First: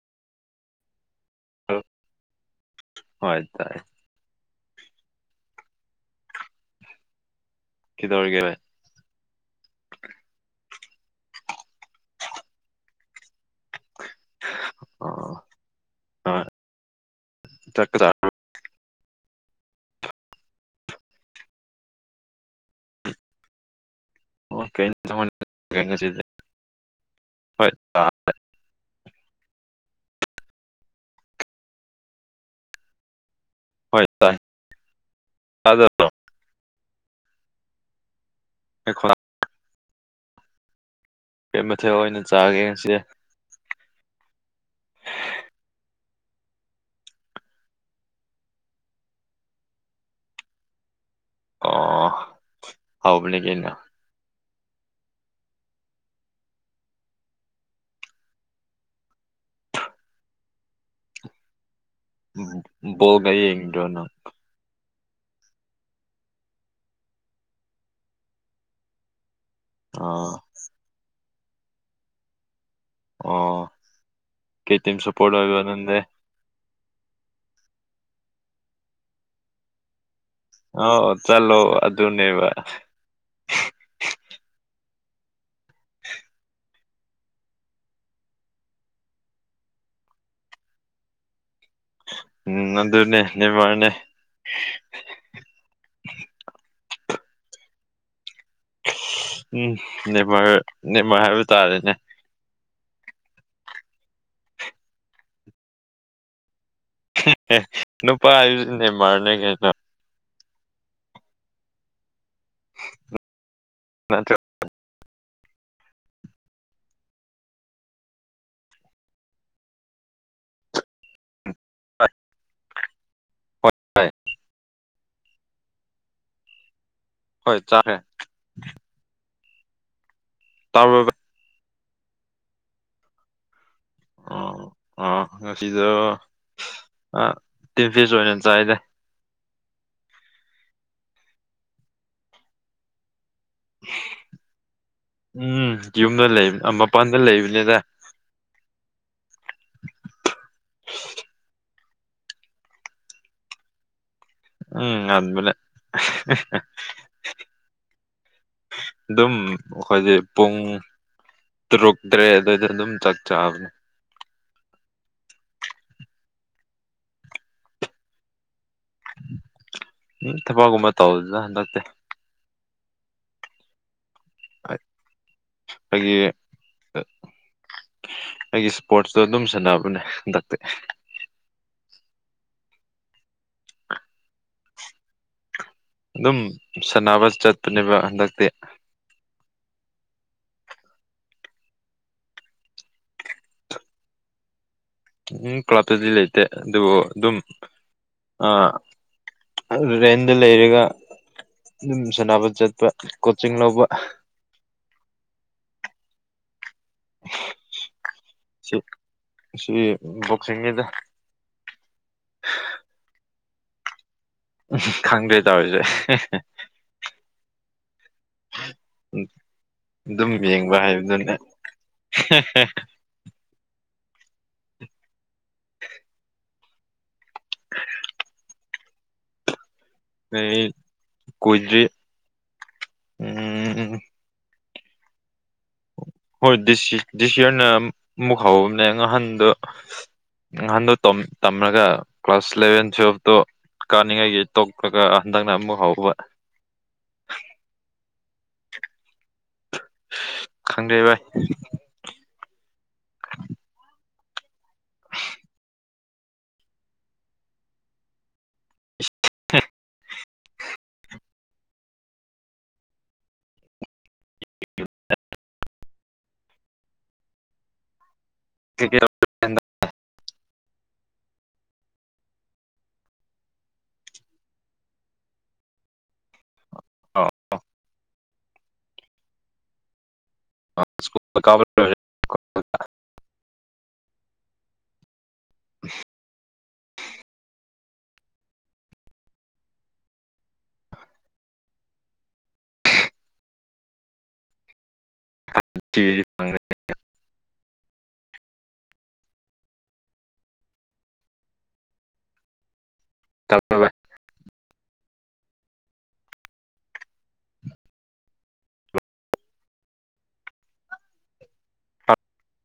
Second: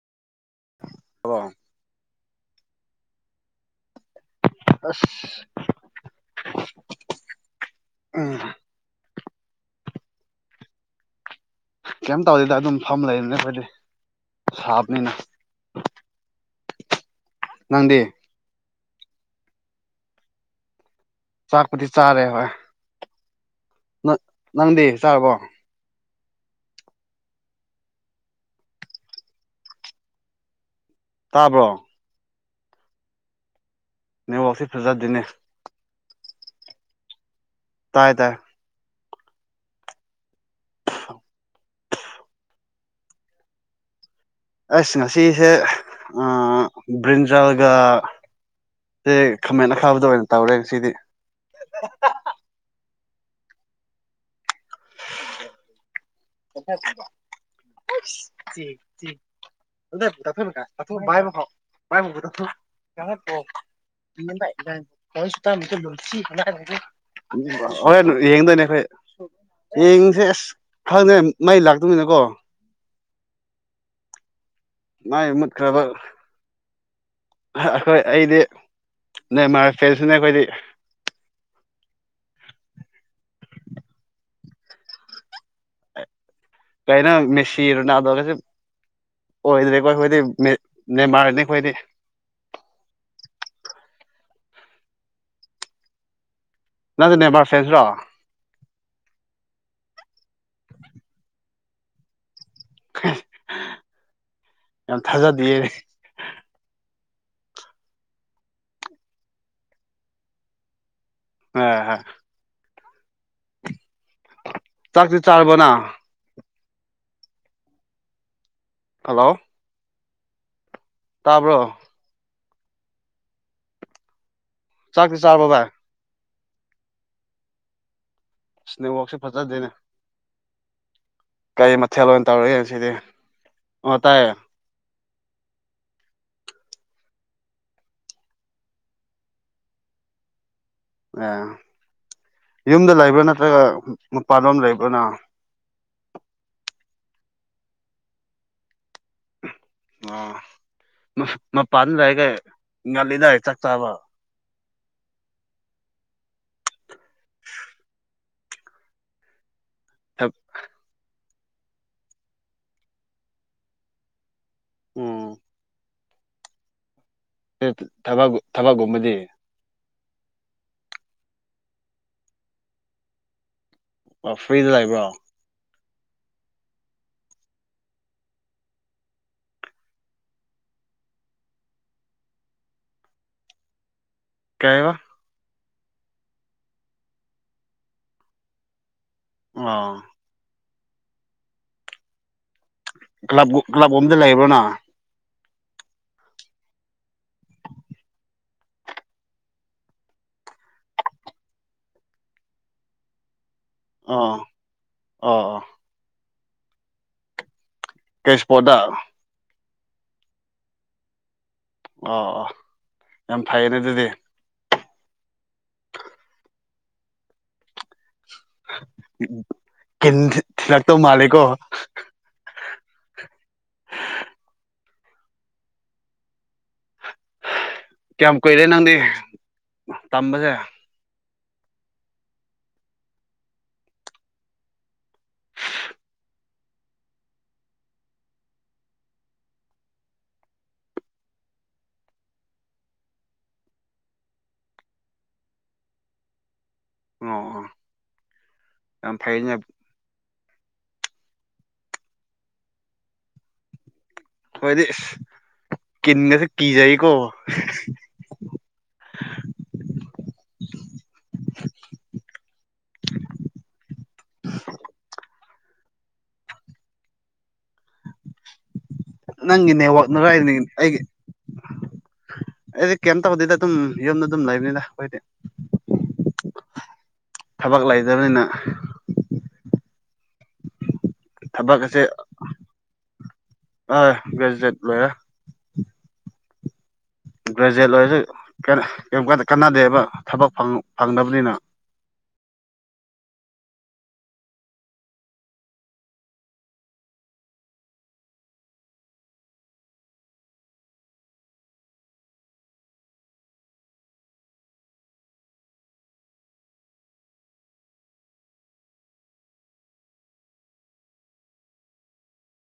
[unintelligible] ꯍꯣꯏ ꯇꯥꯏ ꯑꯁ ꯎꯝ ꯀꯤꯗꯧꯔꯤꯒꯦ ꯕꯥꯏ ꯀꯩꯝ ꯇꯧꯗꯦꯗ ꯑꯗꯨꯝ ꯐꯝ ꯂꯩꯕꯅꯦ ꯑꯩꯈꯣꯏꯗꯤ ꯁꯥꯕꯅꯤꯅ ꯑꯣ ꯍꯣꯏ ꯆꯥꯛꯀ ꯅꯪꯗꯤ ꯆꯥꯔꯕꯣ ꯆꯥꯛꯄꯨꯗꯤ ꯆꯥꯔꯦ ꯍꯣꯏ ꯅꯠ [unintelligible] ꯍꯣꯏꯠ ꯑ ꯇꯥꯕ꯭ꯔꯣ ꯅꯦꯋꯥꯛꯁꯤ ꯐꯖꯗꯤꯅꯦ ꯇꯥꯗ [unintelligible] ꯇꯥꯏ ꯇꯥꯏ ꯑꯩ [unintelligible] [unintelligible] ꯑꯩ ꯃꯊꯦꯜ ꯑꯣꯏꯅ ꯆꯥꯒꯦ ꯉꯁꯤ ꯑꯁ ꯉꯁꯤꯁꯦ ꯑ ꯕ꯭ꯔꯤꯟꯖꯜꯒ ꯑꯦ ꯈꯃꯦꯟ ꯑꯈꯥꯕꯗꯣ ꯑꯣꯏꯅ ꯇꯧꯔꯦ ꯉꯁꯤꯗꯤ ꯑꯣ ꯍꯥꯎꯕꯅꯤ ꯀꯩꯅꯣ [unintelligible] [unintelligible] ꯥ ꯕꯣꯜꯒ ꯌꯦꯡꯗ꯭ꯔꯣ ꯅꯪ [unintelligible] [unintelligible] ꯍꯣꯔꯦꯟ ꯌꯦꯡꯗꯣꯏꯅꯦ ꯑꯩꯈꯣꯏ ꯌꯦꯡꯁꯦ ꯑꯥ ꯑꯁ ꯈꯪꯗꯦ ꯃꯩ ꯂꯥꯛꯇꯕꯅꯤꯅꯀꯣ ꯑꯣ ꯀꯩ ꯇꯤꯝ ꯃꯥꯏ ꯁꯞꯄꯣꯔꯠ ꯑꯣꯏꯕ ꯅꯪꯗꯦ ꯑꯈꯣꯏ ꯑꯩꯗꯤ ꯅꯦꯃꯥꯔ ꯐꯦꯟꯁꯤꯅꯦ ꯑꯈꯣꯏꯗꯤ ꯑꯥꯎ ꯆꯠꯂꯣ ꯑꯗꯨꯅꯦꯕ ꯀꯩꯅꯣ ꯃꯦꯁꯤ ꯔꯣꯅꯥꯜꯗꯣꯒꯖꯨ ꯑꯣꯏꯗ꯭ꯔꯦꯕ ꯑꯩꯈꯣꯏꯗꯤ ꯃꯦ ꯅꯦꯃꯥꯔꯅꯤ ꯑꯩꯈꯣꯏꯗꯤ ꯎꯝ ꯅꯗꯨꯅꯦ ꯅꯦꯃꯥꯔꯅꯦ ꯅꯪꯖꯨ ꯅꯦꯃꯥꯔ ꯐꯦꯟꯁꯔꯣ ꯎꯝ ꯅꯦꯕ꯭ꯔ ꯅꯦꯝꯃꯥꯔ ꯍꯥꯏꯕ ꯇꯥꯔꯦꯅꯦ ꯌꯥꯝ ꯊꯥꯖꯗꯤꯌꯦ ꯅꯨꯄꯥ ꯍꯥꯏꯕꯖꯤꯗꯤ ꯅꯦꯃꯥꯔꯗ ꯀꯩꯅꯣ [unintelligible] [unintelligible] ꯆꯥꯛꯇꯤ ꯆꯥꯔꯕꯣ ꯅꯪ ꯍꯥꯂꯣ ꯇꯥꯕ꯭ꯔꯣ [inaudible] ꯆꯥꯛꯇꯤ ꯆꯥꯔꯕꯣ ꯚꯥꯏ ꯍꯣꯏ ꯆꯥꯔꯦ ꯅꯦꯋꯥꯥꯛꯁꯦ ꯐꯖꯗꯦꯅꯦ ꯇꯥꯕ꯭ꯔꯣ ꯚꯥꯏ ꯀꯔꯤ ꯃꯊꯦꯜ ꯑꯣꯏꯅ ꯇꯧꯔꯒꯦ ꯉꯁꯤꯗꯤ ꯑꯣ ꯇꯥꯏꯌꯦ ꯑꯣ ꯑꯣ ꯉꯁꯤꯗꯣ ꯑꯥ ꯇꯤꯟ ꯐꯤꯁ ꯑꯣꯏꯅ ꯆꯥꯏꯗ ꯑꯥ ꯌꯨꯝꯗ ꯂꯩꯕ꯭ꯔꯥ ꯅꯠꯇ꯭ꯔꯒ ꯃꯄꯥꯟꯂꯣꯝ ꯂꯩꯕ꯭ꯔꯣ ꯅꯪ ꯎꯝ ꯌꯨꯝꯗ ꯂꯩ ꯃꯄꯥꯟꯗ ꯂꯩꯕꯅꯤꯗ ꯑꯥ ꯃꯄꯥꯟꯂꯩꯔꯒ ꯉꯜꯂꯤꯗ ꯆꯥꯛ ꯆꯥꯕ ꯎꯝ ꯉꯟꯕꯅꯦ [unintelligible] ꯑꯗꯨꯝ ꯑꯩꯈꯣꯏꯗꯤ ꯄꯨꯡ ꯇꯔꯨꯛ ꯇꯔꯦꯠ ꯑꯗꯨꯋꯥꯏꯗ ꯑꯗꯨꯝ ꯆꯥꯛ ꯆꯥꯕꯅꯦ ꯑꯣ ꯊꯕꯛ ꯊꯕꯛ ꯀꯨꯝꯕꯗꯤ ꯎꯝ ꯊꯕꯛꯀꯨꯝꯕ ꯇꯧꯗꯦꯗ ꯍꯟꯗꯛꯇꯤ ꯑꯣ ꯐ꯭ꯔꯤꯗ ꯂꯩꯕ꯭ꯔꯣ ꯂꯩꯌꯦ ꯑꯥ ꯑꯩ ꯏꯁꯄꯣꯔꯠꯁ ꯇ ꯗꯨꯝ ꯁꯥꯟꯅꯕꯅꯦ ꯍꯟꯗꯛꯇꯤ ꯀꯩꯕ ꯑꯗꯨꯝ ꯁꯥꯟꯅꯕ ꯆꯠꯄꯅꯦꯕ ꯍꯟꯗꯛꯇꯤ ꯑꯣ ꯀ꯭ꯂꯕꯒꯨ ꯀ꯭ꯂꯕ ꯒꯨꯝꯗ ꯂꯩꯕ꯭ꯔꯣ ꯅꯪ ꯎꯝ ꯀ꯭ꯂꯞꯇꯗꯤ ꯂꯩꯇꯦ ꯑꯗꯨꯕꯨ ꯑꯗꯨꯝ ꯑꯥ ꯔꯦꯟꯗ ꯂꯩꯔꯒ ꯑꯗꯨꯝ ꯁꯥꯟꯅꯕ ꯆꯠꯄ ꯀꯣꯆꯤꯡ ꯂꯧꯕ ꯑꯥ ꯑꯣ ꯑꯣ ꯀꯩ ꯏꯁꯄꯣꯔ꯭ꯠꯇꯥ ꯑꯁꯤ ꯕꯣꯛꯁꯤꯡꯅꯤꯗ ꯑꯣ ꯑꯣ ꯌꯥꯝ ꯐꯩꯌꯦꯅꯦ ꯑꯗꯨꯗꯤ ꯈꯪꯗꯦ ꯇꯧꯔꯤꯖꯦ ꯀꯤꯟ ꯑꯗꯨꯝ ꯌꯦꯡꯕ ꯊꯤꯜꯂꯛꯇꯧ ꯍꯥꯏꯕꯗꯨꯅꯦ ꯃꯥꯜꯂꯦꯀꯣ [unintelligible] ꯀꯌꯥꯝ ꯀꯨꯏꯔꯦ ꯅꯪꯗꯤ ꯇꯝꯕꯁꯦ ꯑꯣ ꯀꯨꯏ ꯀꯨꯏꯗꯔꯤ ꯍꯣꯏ ꯗꯤꯁꯤ ꯗꯤꯁꯤ ꯍꯣꯏꯅ ꯃꯨꯛ ꯍꯥꯎꯕꯅꯦ ꯉꯥꯍꯟꯗꯨ ꯉꯥꯍꯟꯗꯣ ꯇꯣꯝ ꯇꯝꯂꯒ ꯀ꯭ꯂꯥꯁ ꯏꯂꯚꯦꯟ ꯇꯨꯋꯦꯜꯚ ꯇꯣ ꯀꯥꯅꯤꯡꯉꯩꯒꯤ ꯇꯣꯛꯈꯔꯒ ꯍꯟꯗꯛꯅ ꯑꯃꯨꯛ ꯍꯧꯕ ꯑꯣ ꯌꯥꯝ ꯐꯩꯅꯦ [unintelligible] ꯈꯪꯗꯦ ꯚꯥꯏ꯫ ꯑꯈꯣꯏꯗꯤ ꯀꯤꯟꯒꯖꯦ ꯀꯤꯖꯩꯀꯣ꯫ [unintelligible] [inaudible] ꯀꯦꯀꯦꯔꯧ ꯅꯪꯒꯤ ꯅꯦꯠꯋꯥꯛꯅꯔ ꯑꯩꯅꯒꯤ ꯑꯩꯒꯤ ꯑꯩꯗꯤ ꯀꯩꯝ ꯇꯧꯗꯦꯗ ꯗꯨꯝ ꯌꯨꯝꯗ ꯗꯨꯝ ꯂꯩꯕꯅꯤꯗ ꯈꯣꯏꯗꯤ ꯇꯧ ꯊꯕꯛ ꯂꯩꯗꯝꯅꯤꯅ ꯁ꯭ꯀꯨꯜ ꯀꯥꯕ ꯊꯕꯛ ꯂꯣꯏꯔꯦ ꯑꯁꯦ ꯑꯥ ꯒ꯭ꯔꯦꯖꯨꯋꯦꯠ ꯂꯣꯏꯔꯦ ꯒ꯭ꯔꯦꯖ꯭ꯋꯦꯠ ꯂꯣꯏꯔꯖꯨ ꯀꯅ ꯀꯩꯝ ꯀꯥꯟ ꯀꯥꯟꯅꯗꯦꯕ ꯊꯕꯛ ꯐꯪ ꯐꯪꯗꯝꯅꯤꯅ ꯇꯤꯔꯤ ꯐꯪꯒ꯭ꯔꯦ ꯇꯧ [unintelligible] ꯔꯣ ꯕꯥꯏ